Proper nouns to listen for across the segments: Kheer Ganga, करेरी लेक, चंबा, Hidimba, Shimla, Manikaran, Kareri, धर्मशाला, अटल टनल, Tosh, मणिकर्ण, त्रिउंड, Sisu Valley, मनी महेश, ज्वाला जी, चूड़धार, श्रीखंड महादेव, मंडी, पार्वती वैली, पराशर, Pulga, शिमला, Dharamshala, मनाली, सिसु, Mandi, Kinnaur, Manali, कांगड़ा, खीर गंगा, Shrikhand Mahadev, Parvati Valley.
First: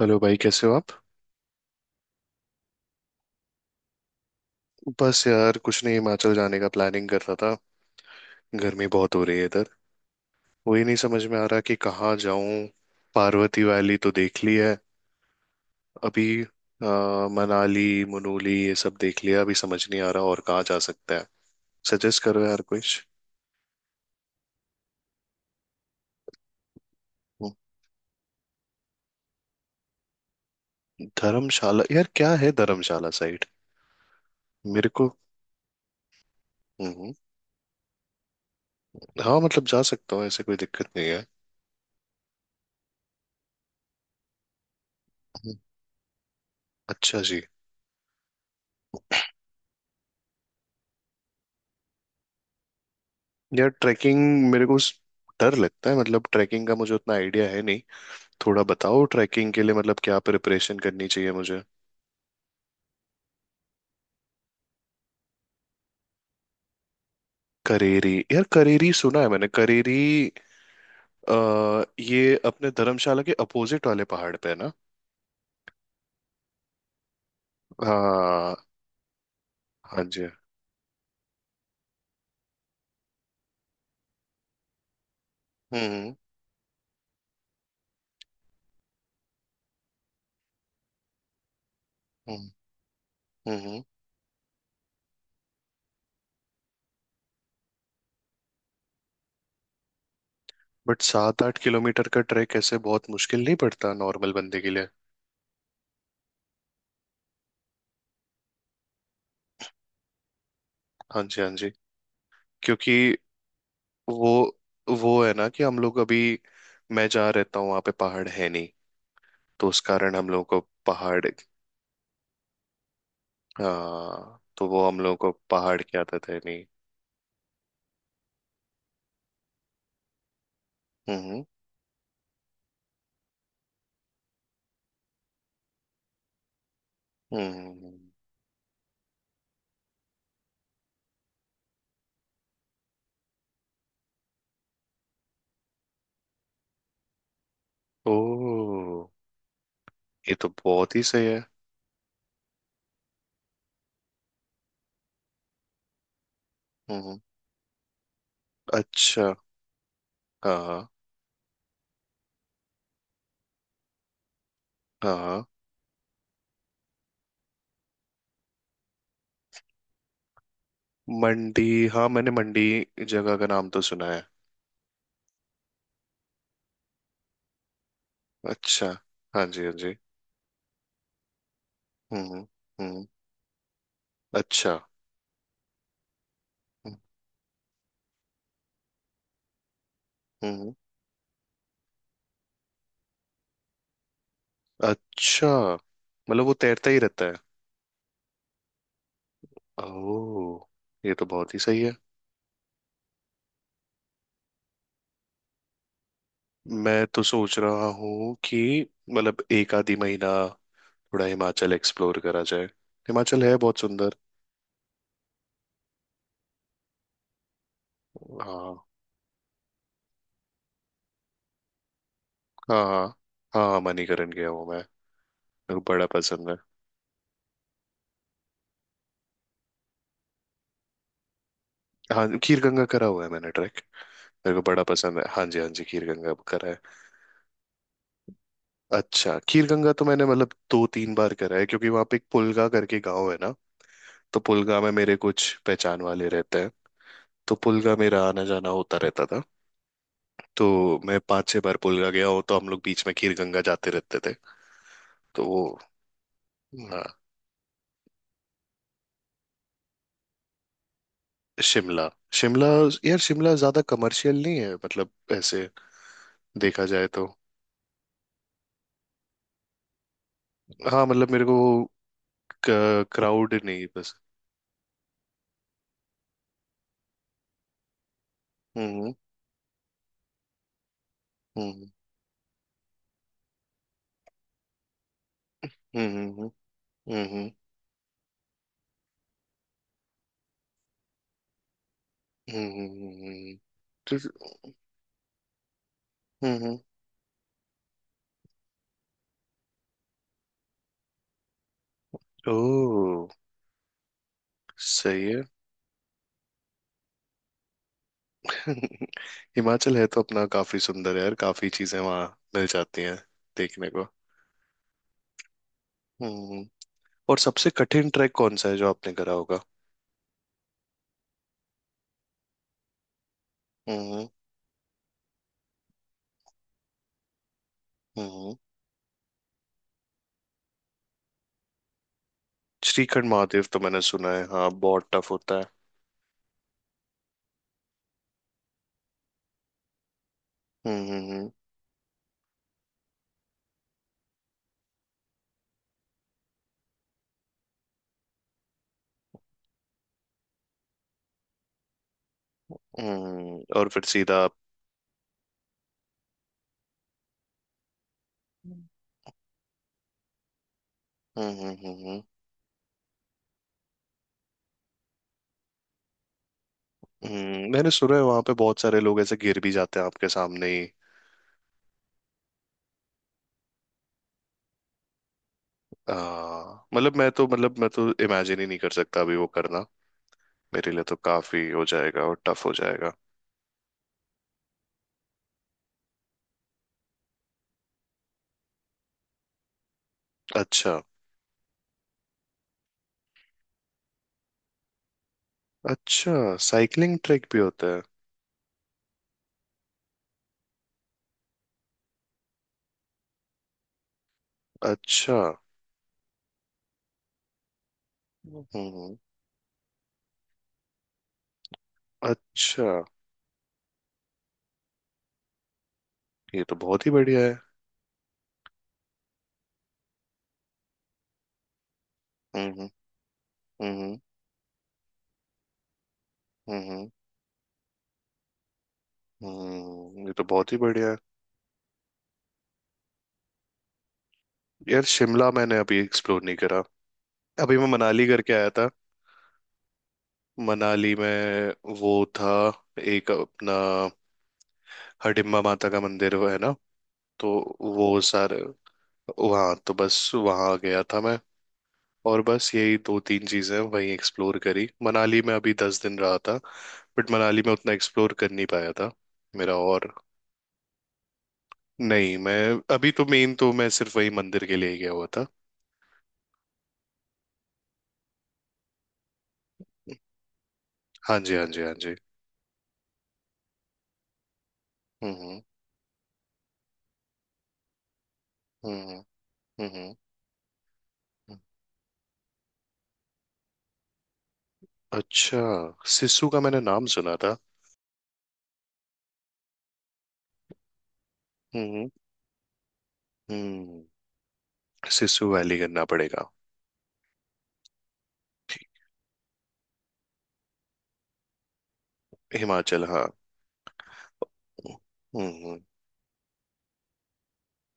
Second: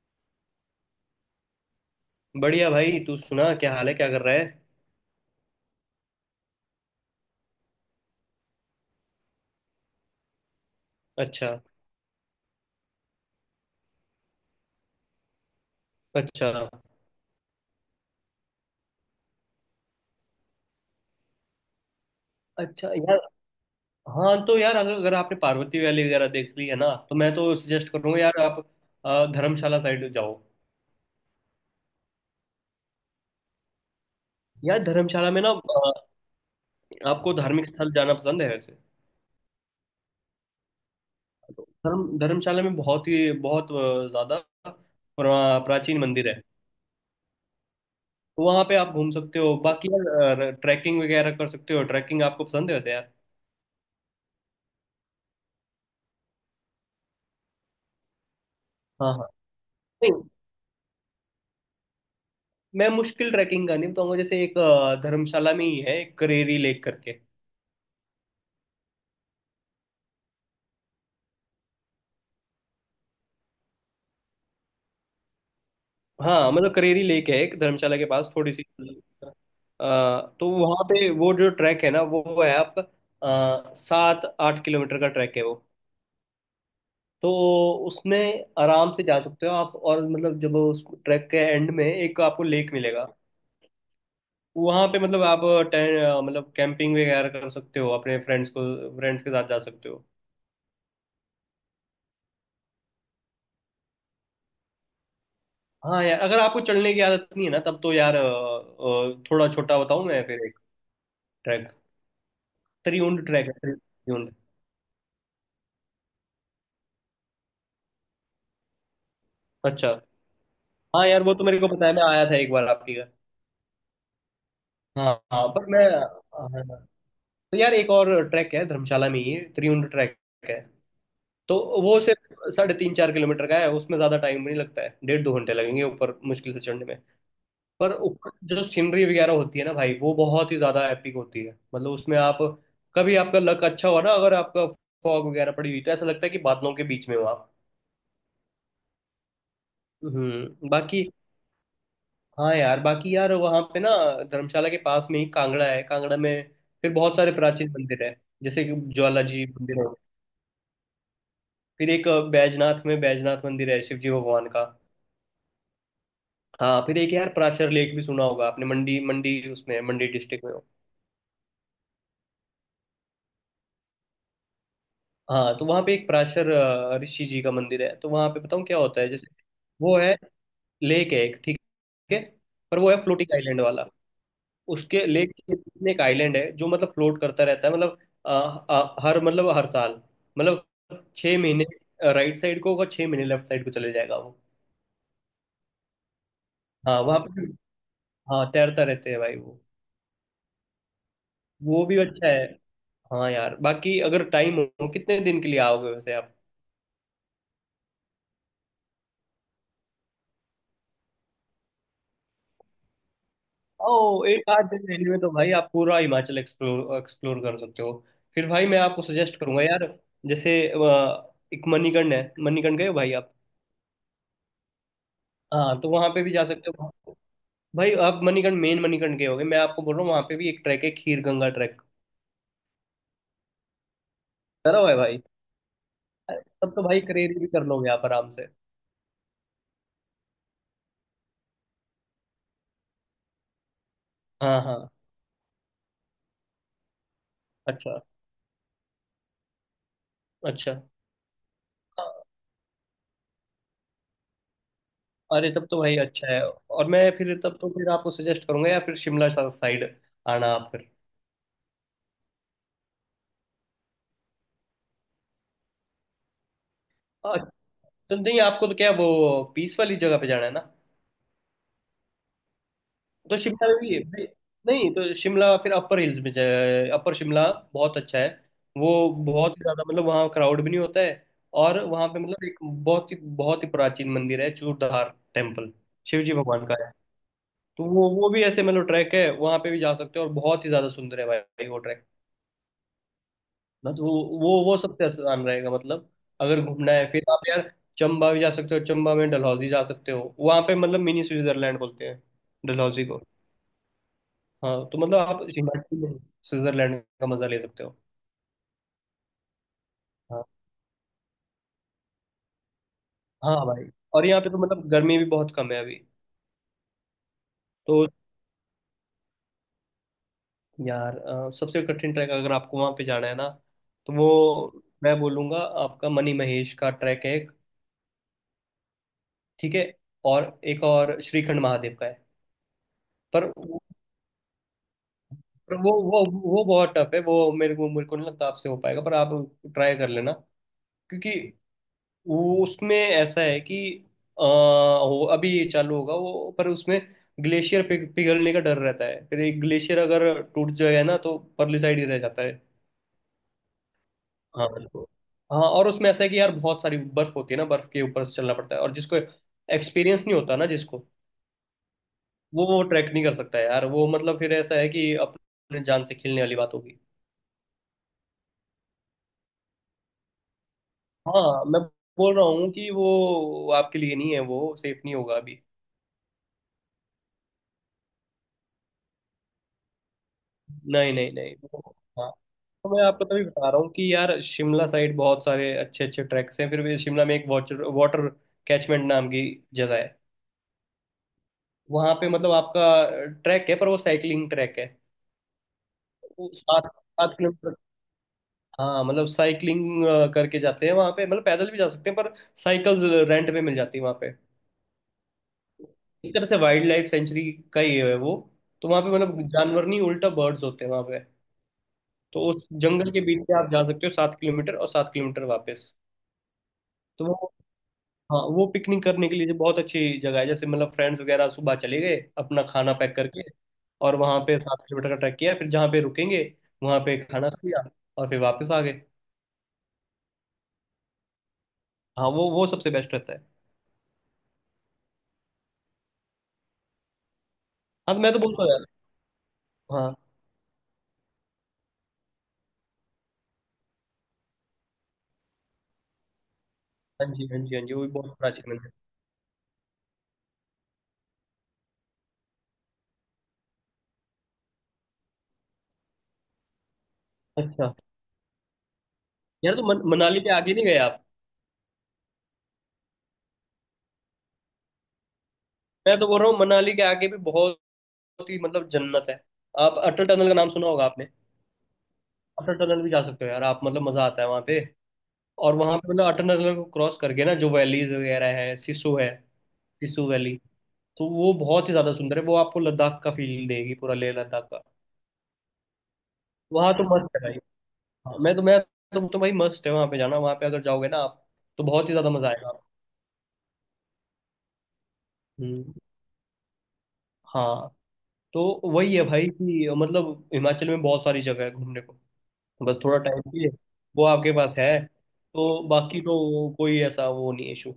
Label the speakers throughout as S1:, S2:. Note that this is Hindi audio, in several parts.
S1: हेलो भाई, कैसे हो आप।
S2: बढ़िया भाई। तू सुना, क्या हाल है? क्या कर रहा है?
S1: बस यार कुछ नहीं, हिमाचल जाने का प्लानिंग कर रहा था। गर्मी बहुत हो रही है इधर। वही नहीं समझ में आ
S2: अच्छा।
S1: रहा कि कहाँ जाऊं। पार्वती वैली तो देख ली है। अभी
S2: अच्छा।
S1: मनाली मनाली ये सब देख लिया। अभी समझ नहीं आ रहा और कहाँ जा सकता है। सजेस्ट करो यार
S2: अच्छा
S1: कुछ।
S2: यार। हाँ तो यार, अगर अगर आपने पार्वती वैली वगैरह देख ली है ना, तो मैं
S1: हम्म।
S2: तो सजेस्ट करूंगा यार आप धर्मशाला साइड जाओ।
S1: धर्मशाला यार, क्या है धर्मशाला साइड।
S2: यार
S1: मेरे को।
S2: धर्मशाला में ना,
S1: हम्म।
S2: आपको धार्मिक स्थल जाना पसंद है वैसे?
S1: हाँ मतलब जा सकता हूँ, ऐसे कोई दिक्कत नहीं है।
S2: धर्मशाला में बहुत ही बहुत ज्यादा
S1: हम्म।
S2: प्राचीन मंदिर है।
S1: अच्छा जी।
S2: तो वहाँ पे आप घूम सकते हो। बाकी यार, ट्रैकिंग वगैरह कर सकते हो। ट्रैकिंग आपको पसंद है वैसे यार?
S1: यार ट्रैकिंग, मेरे को डर लगता है। मतलब ट्रैकिंग का मुझे उतना आइडिया है नहीं। थोड़ा बताओ
S2: हाँ। हाँ,
S1: ट्रैकिंग के लिए मतलब क्या प्रिपरेशन करनी चाहिए मुझे।
S2: मैं मुश्किल ट्रैकिंग का नहीं बताऊंगा। जैसे एक धर्मशाला में ही है, एक करेरी लेक करके।
S1: करेरी, यार करेरी सुना है मैंने करेरी। ये अपने धर्मशाला के अपोजिट वाले पहाड़ पे है ना।
S2: हाँ, मतलब करेरी लेक है एक धर्मशाला के पास थोड़ी
S1: हाँ।
S2: सी।
S1: हाँ जी।
S2: तो वहाँ पे वो जो ट्रैक है ना, वो है आपका 7-8 किलोमीटर का ट्रैक है वो।
S1: हम्म।
S2: तो उसमें आराम से जा सकते हो आप। और मतलब जब उस ट्रैक के एंड में एक आपको
S1: हम्म।
S2: लेक मिलेगा,
S1: हम्म।
S2: वहाँ पे मतलब आप मतलब कैंपिंग वगैरह कर सकते हो। अपने फ्रेंड्स को फ्रेंड्स के साथ जा सकते हो।
S1: बट सात आठ किलोमीटर का ट्रैक ऐसे बहुत मुश्किल नहीं पड़ता नॉर्मल बंदे के लिए।
S2: हाँ यार, अगर आपको चढ़ने की आदत नहीं है ना, तब तो यार थोड़ा छोटा बताऊं मैं फिर एक
S1: हाँ जी, हाँ जी।
S2: ट्रैक।
S1: क्योंकि
S2: त्रिउंड ट्रैक है,
S1: वो
S2: त्रिउंड।
S1: वो है ना कि हम लोग अभी, मैं जहाँ रहता हूँ वहाँ पे पहाड़ है नहीं। तो उस
S2: अच्छा।
S1: कारण हम लोगों को
S2: हाँ यार,
S1: पहाड़।
S2: वो तो मेरे को पता है, मैं आया था एक बार आपके घर।
S1: हाँ तो वो हम
S2: हाँ।
S1: लोगों को
S2: हाँ, पर
S1: पहाड़
S2: मैं,
S1: की आदत है नहीं।
S2: हाँ, तो यार एक और ट्रैक है धर्मशाला में ही, त्रिउंड ट्रैक है।
S1: हम्म।
S2: तो वो सिर्फ 3.5-4 किलोमीटर का है। उसमें ज्यादा टाइम नहीं लगता है, 1.5-2 घंटे लगेंगे ऊपर मुश्किल से चढ़ने में।
S1: हम्म।
S2: पर ऊपर जो सीनरी वगैरह होती है ना भाई, वो बहुत ही ज्यादा एपिक होती है। मतलब उसमें आप, कभी आपका लक अच्छा हुआ ना, अगर आपका फॉग वगैरह पड़ी हुई, तो ऐसा लगता है कि बादलों के बीच में हो आप।
S1: ओ, ये तो बहुत ही
S2: बाकी,
S1: सही है।
S2: हाँ यार, बाकी यार वहाँ पे ना, धर्मशाला के पास में ही कांगड़ा है। कांगड़ा में फिर बहुत
S1: हम्म।
S2: सारे प्राचीन मंदिर है। जैसे कि ज्वाला
S1: अच्छा।
S2: जी मंदिर है।
S1: हाँ।
S2: फिर एक बैजनाथ में बैजनाथ मंदिर है शिव जी भगवान का।
S1: हाँ।
S2: हाँ। फिर एक यार, प्राचर लेक भी सुना होगा आपने। मंडी मंडी उसमें है, मंडी डिस्ट्रिक्ट में।
S1: मंडी, हाँ मैंने मंडी जगह का नाम तो सुना है।
S2: हाँ। तो वहाँ पे एक पराशर ऋषि जी का मंदिर है। तो वहाँ पे बताऊँ क्या
S1: अच्छा।
S2: होता है। जैसे
S1: हाँ जी, हाँ जी।
S2: वो है, लेक है एक, ठीक है?
S1: हम्म।
S2: पर वो है
S1: हम्म।
S2: फ्लोटिंग आइलैंड वाला।
S1: अच्छा।
S2: उसके लेक के बीच में एक आइलैंड है जो मतलब फ्लोट करता रहता है। मतलब अ, हर साल मतलब
S1: हम्म।
S2: 6 महीने राइट साइड को होगा, 6 महीने लेफ्ट साइड को चले जाएगा वो।
S1: अच्छा, मतलब वो तैरता ही
S2: हाँ वहाँ
S1: रहता है।
S2: पे। हाँ, तैरता रहते हैं भाई वो।
S1: ओह, ये तो बहुत ही सही
S2: वो
S1: है।
S2: भी अच्छा है। हाँ यार, बाकी अगर टाइम हो, कितने दिन के लिए आओगे वैसे आप?
S1: मैं तो सोच रहा हूँ कि मतलब एक आधी महीना थोड़ा हिमाचल एक्सप्लोर करा जाए। हिमाचल है बहुत सुंदर।
S2: ओ, एक आध दिन रहने में Anyway, तो भाई आप पूरा हिमाचल एक्सप्लोर एक्सप्लोर कर सकते हो। फिर भाई
S1: हाँ।
S2: मैं आपको सजेस्ट करूंगा यार। जैसे एक मणिकर्ण है,
S1: हाँ
S2: मणिकर्ण गए हो
S1: हाँ,
S2: भाई आप?
S1: हाँ हाँ, मणिकरण गया हूँ मैं। मेरे को
S2: हाँ, तो
S1: बड़ा
S2: वहां पे भी जा
S1: पसंद है।
S2: सकते हो। भाई आप मणिकर्ण, मेन मणिकर्ण गए होगे, मैं आपको बोल रहा हूँ वहां पे भी एक ट्रैक है, खीर गंगा ट्रैक।
S1: हाँ खीर गंगा करा हुआ है मैंने ट्रैक। मेरे को
S2: करा
S1: बड़ा
S2: हुआ है
S1: पसंद
S2: भाई?
S1: है, हाँ जी हाँ जी, खीर गंगा
S2: अरे,
S1: करा
S2: तब
S1: है।
S2: तो भाई करेरी भी कर लोगे आप आराम से।
S1: अच्छा, खीर गंगा तो मैंने मतलब दो तीन बार करा है क्योंकि वहाँ पे एक पुलगा करके गाँव है ना। तो
S2: हाँ।
S1: पुलगा
S2: हाँ।
S1: में मेरे कुछ पहचान वाले रहते हैं। तो पुलगा
S2: अच्छा।
S1: मेरा आना जाना होता रहता था। तो
S2: अच्छा।
S1: मैं पांच छह बार पुलगा गया हूँ, तो हम लोग बीच में खीर गंगा जाते रहते थे। तो
S2: अरे, तब
S1: वो।
S2: तो भाई अच्छा है। और
S1: हाँ।
S2: मैं फिर, तब तो फिर आपको सजेस्ट करूंगा, या फिर शिमला साइड आना आप
S1: शिमला। शिमला, यार शिमला ज्यादा कमर्शियल नहीं है मतलब, ऐसे देखा जाए तो।
S2: फिर। तो नहीं आपको तो क्या, वो पीस वाली जगह पे जाना है ना?
S1: हाँ मतलब मेरे को वो
S2: तो
S1: क्राउड
S2: शिमला में
S1: नहीं
S2: भी है।
S1: बस।
S2: नहीं तो शिमला फिर अपर हिल्स में जाए, अपर शिमला बहुत अच्छा है। वो
S1: हम्म।
S2: बहुत ही ज्यादा, मतलब वहाँ क्राउड भी नहीं होता है। और
S1: हम्म।
S2: वहाँ पे मतलब एक बहुत ही प्राचीन मंदिर है, चूड़धार टेम्पल, शिव जी
S1: हम्म।
S2: भगवान का है।
S1: हम्म।
S2: तो वो भी ऐसे मतलब ट्रैक है, वहाँ पे भी जा सकते हो। और बहुत ही ज्यादा सुंदर है भाई वो ट्रैक
S1: हम्म।
S2: ना। तो वो सबसे अच्छा आसान रहेगा मतलब। अगर
S1: हम्म।
S2: घूमना है फिर आप यार, चंबा भी जा सकते हो। चंबा में डलहौजी जा सकते हो, वहाँ पे मतलब मिनी स्विट्जरलैंड बोलते हैं डलहौजी को।
S1: ओ।
S2: हाँ, तो मतलब
S1: सही है।
S2: आप हिमाचल में स्विट्जरलैंड का मजा ले सकते हो।
S1: हिमाचल है तो
S2: हाँ।
S1: अपना काफी सुंदर है यार, काफी चीजें वहाँ मिल जाती हैं
S2: हाँ
S1: देखने
S2: भाई।
S1: को।
S2: और यहाँ पे तो मतलब गर्मी भी बहुत कम है अभी।
S1: हम्म। और सबसे
S2: तो
S1: कठिन ट्रैक कौन सा है जो आपने करा होगा।
S2: यार सबसे कठिन ट्रैक अगर आपको वहाँ पे जाना है ना, तो
S1: हम्म।
S2: वो मैं बोलूँगा आपका मनी महेश का ट्रैक है एक।
S1: हम्म।
S2: ठीक है? और एक और श्रीखंड महादेव का है।
S1: श्रीखंड
S2: पर
S1: महादेव तो मैंने सुना है, हाँ बहुत टफ होता है।
S2: पर वो बहुत टफ है। वो मेरे को नहीं लगता आपसे हो पाएगा, पर आप ट्राई कर लेना। क्योंकि
S1: हम्म।
S2: वो, उसमें ऐसा है कि वो अभी ये चालू होगा वो, पर उसमें ग्लेशियर पिघलने का डर रहता है। फिर एक ग्लेशियर अगर टूट जाएगा ना, तो परली साइड ही रह जाता है।
S1: और फिर सीधा आप।
S2: हाँ बिल्कुल। हाँ, और उसमें ऐसा है कि यार, बहुत सारी बर्फ होती है ना, बर्फ के ऊपर से चलना पड़ता है। और जिसको एक्सपीरियंस नहीं होता ना, जिसको,
S1: हम्म।
S2: वो ट्रैक नहीं कर सकता है यार वो। मतलब फिर ऐसा है कि अपने जान से खेलने वाली बात होगी।
S1: मैंने सुना है वहां पे बहुत सारे लोग ऐसे गिर भी जाते हैं आपके सामने ही।
S2: हाँ, मैं बोल रहा हूँ कि वो आपके लिए नहीं है, वो सेफ नहीं होगा अभी।
S1: आ, मतलब मैं तो इमेजिन ही नहीं कर सकता अभी वो करना। मेरे लिए
S2: नहीं
S1: तो
S2: नहीं नहीं,
S1: काफी हो जाएगा
S2: हाँ,
S1: और टफ हो
S2: तो मैं
S1: जाएगा।
S2: आपको तभी बता रहा हूँ कि यार, शिमला साइड बहुत सारे अच्छे अच्छे ट्रैक्स हैं। फिर भी शिमला में एक वाटर वाटर कैचमेंट नाम की जगह है।
S1: अच्छा।
S2: वहाँ पे मतलब आपका ट्रैक है, पर वो साइकिलिंग ट्रैक है।
S1: अच्छा,
S2: वो सात
S1: साइकिलिंग
S2: सात
S1: ट्रैक भी
S2: किलोमीटर।
S1: होता है।
S2: हाँ, मतलब साइकिलिंग करके जाते हैं वहाँ पे। मतलब पैदल भी जा सकते हैं, पर साइकिल्स रेंट पे मिल जाती है वहाँ पे।
S1: अच्छा।
S2: एक तरह से वाइल्ड लाइफ सेंचुरी का ही है वो। तो वहां पे
S1: हम्म।
S2: मतलब जानवर नहीं, उल्टा बर्ड्स होते हैं वहां पे। तो उस
S1: अच्छा।
S2: जंगल के बीच से आप जा सकते हो, 7 किलोमीटर और 7 किलोमीटर वापस।
S1: ये तो बहुत ही
S2: तो
S1: बढ़िया
S2: वो,
S1: है।
S2: हाँ, वो पिकनिक करने के लिए जो बहुत अच्छी जगह है। जैसे मतलब फ्रेंड्स वगैरह सुबह चले गए अपना
S1: हम्म
S2: खाना पैक करके, और
S1: हम्म।
S2: वहां पे 7 किलोमीटर का ट्रैक किया, फिर जहाँ पे रुकेंगे वहां
S1: हम्म।
S2: पे खाना खाया और फिर वापस आ गए।
S1: ये तो बहुत ही बढ़िया है।
S2: हाँ, वो सबसे बेस्ट रहता है।
S1: यार शिमला मैंने अभी एक्सप्लोर नहीं करा। अभी मैं
S2: हाँ तो
S1: मनाली
S2: मैं तो
S1: करके
S2: बोलता
S1: आया
S2: हूँ यार।
S1: था।
S2: हाँ।
S1: मनाली में वो था, एक अपना हडिम्बा माता का मंदिर वो है ना।
S2: हाँ जी
S1: तो
S2: हाँ जी हाँ जी, वो भी
S1: वो
S2: बहुत
S1: सारे,
S2: प्राचीन मंदिर
S1: वहाँ तो बस वहाँ गया था मैं, और बस यही दो तीन चीजें वहीं एक्सप्लोर करी। मनाली में अभी दस दिन रहा था बट मनाली
S2: है।
S1: में
S2: अच्छा।
S1: उतना एक्सप्लोर कर नहीं पाया था
S2: यार
S1: मेरा
S2: तो
S1: और।
S2: मनाली पे आगे नहीं गए आप?
S1: नहीं मैं, अभी तो मेन तो मैं सिर्फ वही मंदिर के लिए ही गया हुआ था।
S2: मैं तो बोल रहा हूँ मनाली के आगे भी बहुत ही मतलब जन्नत है। आप अटल टनल का नाम सुना होगा आपने?
S1: हाँ जी, हाँ जी, हाँ जी।
S2: अटल टनल भी जा सकते हो यार आप, मतलब मजा आता है वहां पे।
S1: हम्म।
S2: और वहां पे मतलब अटल टनल को क्रॉस करके ना, जो वैलीज वगैरह है,
S1: हम्म
S2: सिसु है,
S1: हम्म। हम्म।
S2: सिसु वैली, तो वो
S1: हम्म।
S2: बहुत ही ज्यादा सुंदर है। वो आपको लद्दाख का फील देगी, पूरा लेह लद्दाख का।
S1: अच्छा। सिसु का मैंने
S2: वहां तो
S1: नाम
S2: मस्त
S1: सुना
S2: है
S1: था।
S2: भाई। हाँ, तो भाई मस्त है वहां पे जाना, वहां पे अगर जाओगे ना आप, तो
S1: हम्म।
S2: बहुत ही ज्यादा मजा आएगा।
S1: हम्म। सिसु वैली
S2: हम्म
S1: करना पड़ेगा।
S2: हाँ, तो वही है भाई कि मतलब हिमाचल में बहुत सारी जगह है घूमने को, बस
S1: हिमाचल,
S2: थोड़ा
S1: हाँ।
S2: टाइम चाहिए, वो आपके पास है।
S1: हम्म।
S2: तो बाकी तो कोई ऐसा वो नहीं इशू।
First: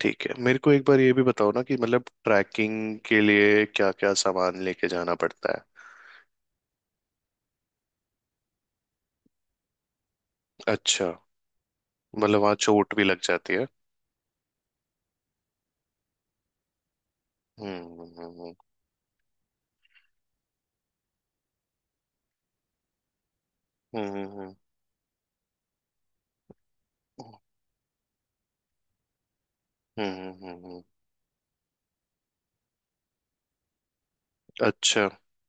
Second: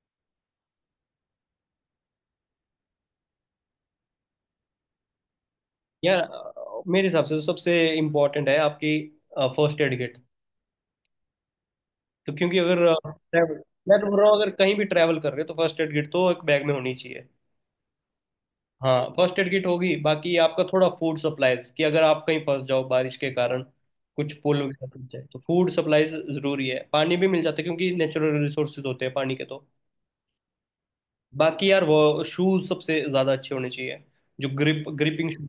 S1: ठीक है, मेरे को एक बार ये भी बताओ ना कि मतलब ट्रैकिंग के लिए क्या क्या सामान लेके जाना पड़ता है।
S2: यार मेरे हिसाब से तो सबसे इम्पोर्टेंट है आपकी फर्स्ट एड किट।
S1: अच्छा,
S2: तो
S1: मतलब वहाँ
S2: क्योंकि अगर
S1: चोट भी लग जाती है।
S2: मैं तो बोल रहा हूँ अगर कहीं भी ट्रैवल कर रहे हो तो फर्स्ट एड किट तो एक बैग में होनी चाहिए।
S1: हम्म।
S2: हाँ, फर्स्ट एड किट होगी। बाकी आपका थोड़ा फूड सप्लाईज, कि अगर आप कहीं फंस जाओ बारिश के कारण, कुछ
S1: हम्म।
S2: पुल वगैरह टूट जाए, तो फूड सप्लाईज जरूरी है। पानी भी मिल जाता है क्योंकि नेचुरल रिसोर्सेज होते हैं पानी के तो।
S1: हम्म।
S2: बाकी यार वो शूज सबसे ज्यादा अच्छे होने चाहिए, जो ग्रिप
S1: अच्छा।
S2: Gripping shoes.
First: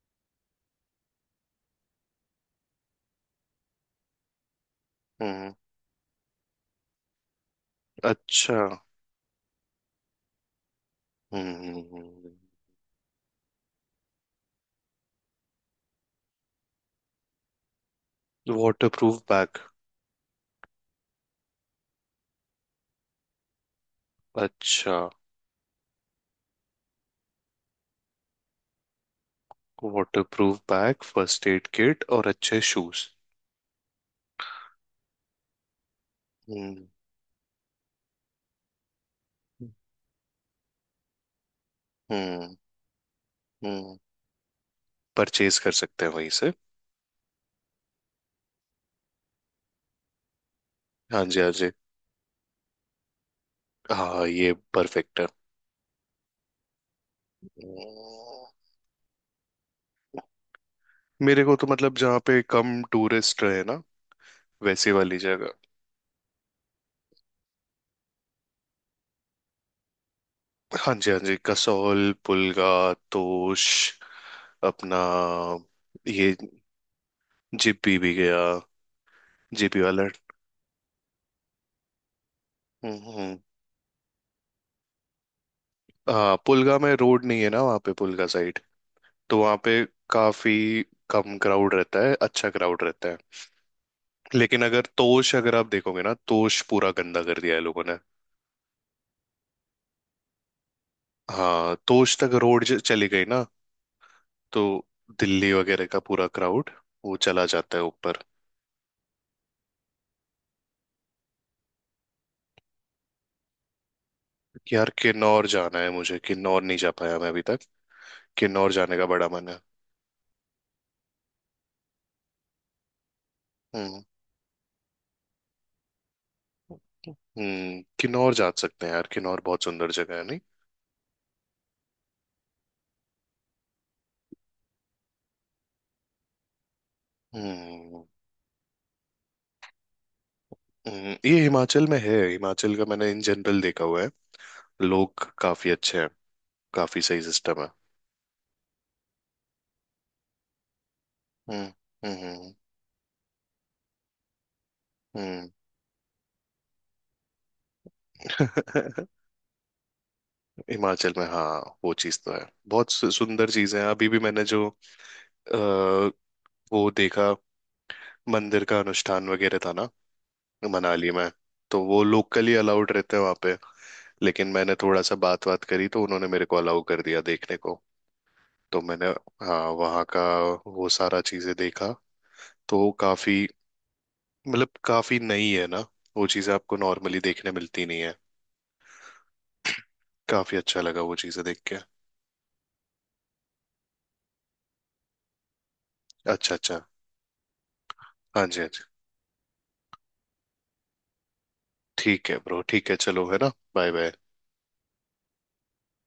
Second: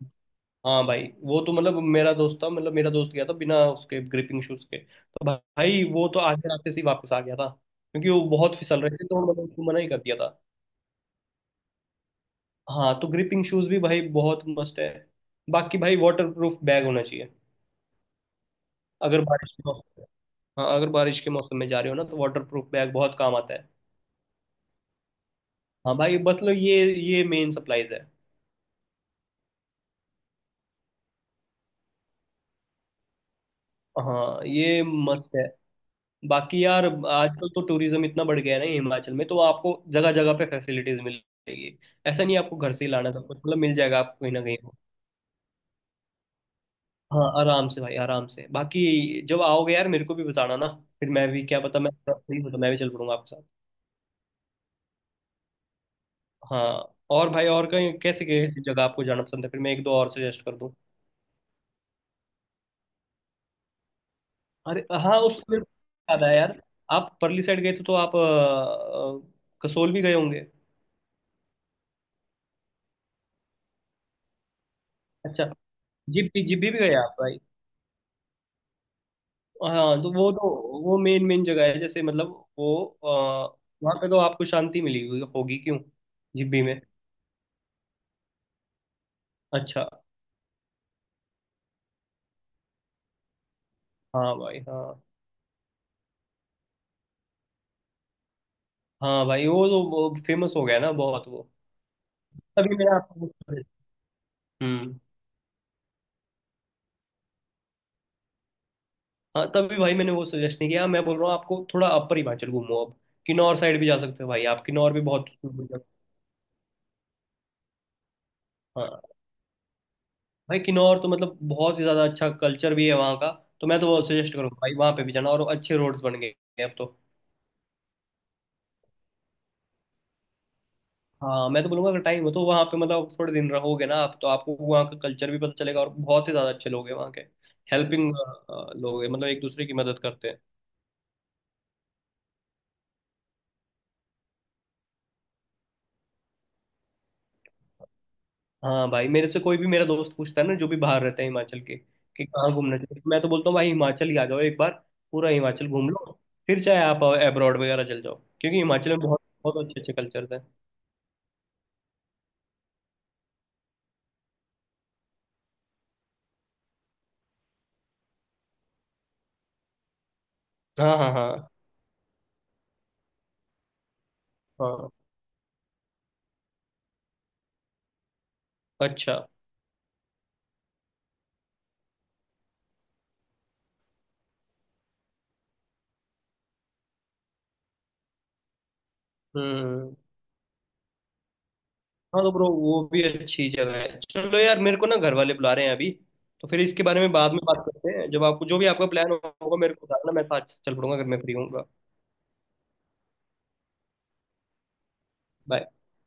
S2: हाँ भाई, वो तो मतलब मेरा दोस्त था, मतलब मेरा दोस्त गया था बिना उसके ग्रिपिंग शूज के, तो
S1: हम्म।
S2: भाई वो तो आधे रास्ते से ही वापस आ गया था क्योंकि वो बहुत
S1: अच्छा।
S2: फिसल रहे थे, तो उन्होंने उसको मना ही कर दिया था।
S1: हम्म।
S2: हाँ तो ग्रिपिंग शूज भी भाई बहुत मस्त है। बाकी भाई वाटर प्रूफ बैग होना चाहिए
S1: वाटरप्रूफ
S2: अगर बारिश
S1: बैग।
S2: के मौसम। हाँ, अगर बारिश के मौसम में जा रहे हो ना, तो वाटर प्रूफ बैग बहुत काम आता है।
S1: अच्छा।
S2: हाँ भाई, बस लो ये मेन सप्लाईज है।
S1: Waterproof bag, first aid kit और अच्छे शूज।
S2: हाँ ये मस्त है। बाकी यार,
S1: हम्म।
S2: आजकल तो टूरिज्म इतना बढ़ गया है ना हिमाचल में, तो आपको जगह जगह पे फैसिलिटीज मिल जाएगी। ऐसा नहीं
S1: हम्म।
S2: आपको घर से ही लाना सब कुछ, मतलब मिल
S1: हम्म,
S2: जाएगा आपको कहीं ना कहीं।
S1: परचेज कर सकते हैं वहीं से।
S2: हाँ आराम से भाई, आराम से। बाकी जब आओगे यार मेरे को भी बताना ना, फिर
S1: हाँ
S2: मैं
S1: जी,
S2: भी,
S1: हाँ
S2: क्या
S1: जी।
S2: पता मैं फ्री हो तो मैं भी चल पड़ूंगा आपके साथ।
S1: हाँ, ये परफेक्ट है।
S2: हाँ, और भाई, और कहीं कैसे कैसी
S1: हम्म,
S2: जगह आपको जाना पसंद है, फिर मैं एक दो और सजेस्ट कर दूँ।
S1: मेरे को तो मतलब जहाँ पे कम टूरिस्ट रहे ना,
S2: अरे
S1: वैसी वाली
S2: हाँ, उस,
S1: जगह।
S2: मेरे को याद आया यार। आप परली साइड गए थे, तो आप कसोल भी गए होंगे।
S1: हाँ जी, हाँ जी, कसौल, पुलगा, तोश, अपना
S2: अच्छा, जिप
S1: ये।
S2: भी जिप भी, भी गए आप भाई?
S1: जिप्पी भी गया, जिप्पी
S2: हाँ
S1: वाला।
S2: तो वो तो, वो मेन मेन जगह है। जैसे मतलब वो
S1: हम्म हम्म।
S2: वहाँ पे तो आपको शांति मिली हुई होगी क्यों,
S1: हाँ
S2: जिब्बी
S1: पुलगा
S2: में?
S1: में रोड नहीं है ना वहाँ पे पुलगा साइड। तो वहाँ पे
S2: अच्छा।
S1: काफी कम क्राउड रहता है, अच्छा क्राउड रहता है।
S2: हाँ भाई।
S1: लेकिन अगर
S2: हाँ।
S1: तोश, अगर आप देखोगे ना, तोश पूरा गंदा कर दिया है लोगों ने।
S2: हाँ भाई, वो तो वो फेमस हो गया ना बहुत वो।
S1: हाँ तोश तक रोड
S2: तभी मैंने
S1: चली
S2: आपको
S1: गई
S2: वो
S1: ना। तो
S2: हम्म।
S1: दिल्ली वगैरह का पूरा क्राउड वो चला जाता है ऊपर।
S2: हाँ, तभी भाई मैंने वो सजेस्ट नहीं किया। मैं बोल रहा हूँ आपको, थोड़ा अपर हिमाचल घूमो अब। किन्नौर साइड भी जा सकते हो भाई आप,
S1: कि यार
S2: किन्नौर भी बहुत
S1: किन्नौर
S2: खूबसूरत
S1: जाना है मुझे, किन्नौर नहीं जा पाया मैं अभी तक। किन्नौर जाने का
S2: हाँ
S1: बड़ा मन है।
S2: भाई, किन्नौर तो मतलब बहुत ही ज़्यादा अच्छा कल्चर भी है वहाँ का। तो मैं तो वो
S1: हम्म।
S2: सजेस्ट करूँगा भाई वहाँ पे भी जाना। और अच्छे रोड्स बन गए हैं अब तो।
S1: हम्म, किन्नौर जा सकते हैं यार, किन्नौर बहुत सुंदर जगह है नहीं।
S2: हाँ, मैं तो बोलूंगा, अगर टाइम हो तो वहाँ पे मतलब थोड़े दिन रहोगे ना आप, तो आपको वहाँ का कल्चर भी पता चलेगा। और बहुत ही ज़्यादा अच्छे लोग हैं वहाँ के,
S1: हम्म।
S2: हेल्पिंग लोग हैं, मतलब एक दूसरे की मदद करते हैं।
S1: ये हिमाचल में है, हिमाचल का मैंने इन जनरल देखा हुआ है। लोग काफी अच्छे हैं। काफी सही सिस्टम है।
S2: हाँ भाई, मेरे से कोई भी मेरा दोस्त पूछता है ना जो भी बाहर रहते हैं हिमाचल
S1: हम्म।
S2: के, कि कहाँ
S1: हम्म।
S2: घूमना चाहिए, तो मैं तो बोलता हूँ भाई हिमाचल ही आ जाओ एक बार, पूरा
S1: हम्म।
S2: हिमाचल घूम लो। फिर चाहे आप अब्रॉड वगैरह चल जाओ, क्योंकि हिमाचल में बहुत बहुत अच्छे अच्छे कल्चर हैं।
S1: हिमाचल में हाँ वो चीज तो है। बहुत सुंदर चीजें हैं। अभी भी मैंने जो अ, वो देखा, मंदिर का अनुष्ठान वगैरह था ना
S2: हाँ।
S1: मनाली
S2: हाँ।
S1: में।
S2: हाँ।
S1: तो वो लोकली अलाउड रहते हैं वहां पे, लेकिन मैंने
S2: हाँ।
S1: थोड़ा सा बात बात करी तो उन्होंने मेरे को अलाउ कर दिया देखने को। तो मैंने,
S2: अच्छा।
S1: हाँ वहाँ का वो सारा चीजें देखा। तो वो काफी, मतलब काफी नई है ना, वो चीजें आपको नॉर्मली देखने मिलती नहीं है।
S2: हम्म
S1: काफी अच्छा लगा वो चीजें देख के।
S2: हाँ, तो ब्रो, वो भी अच्छी जगह है। चलो यार, मेरे को ना घर वाले बुला रहे हैं अभी। तो
S1: अच्छा,
S2: फिर
S1: अच्छा।
S2: इसके बारे में बाद में बात करते हैं। जब
S1: हाँ
S2: आपको, जो
S1: जी,
S2: भी
S1: हाँ जी,
S2: आपका प्लान होगा मेरे को बताना, मैं साथ चल पड़ूंगा अगर मैं फ्री होऊंगा।
S1: ठीक है ब्रो, ठीक है चलो, है ना, बाय बाय।
S2: बाय।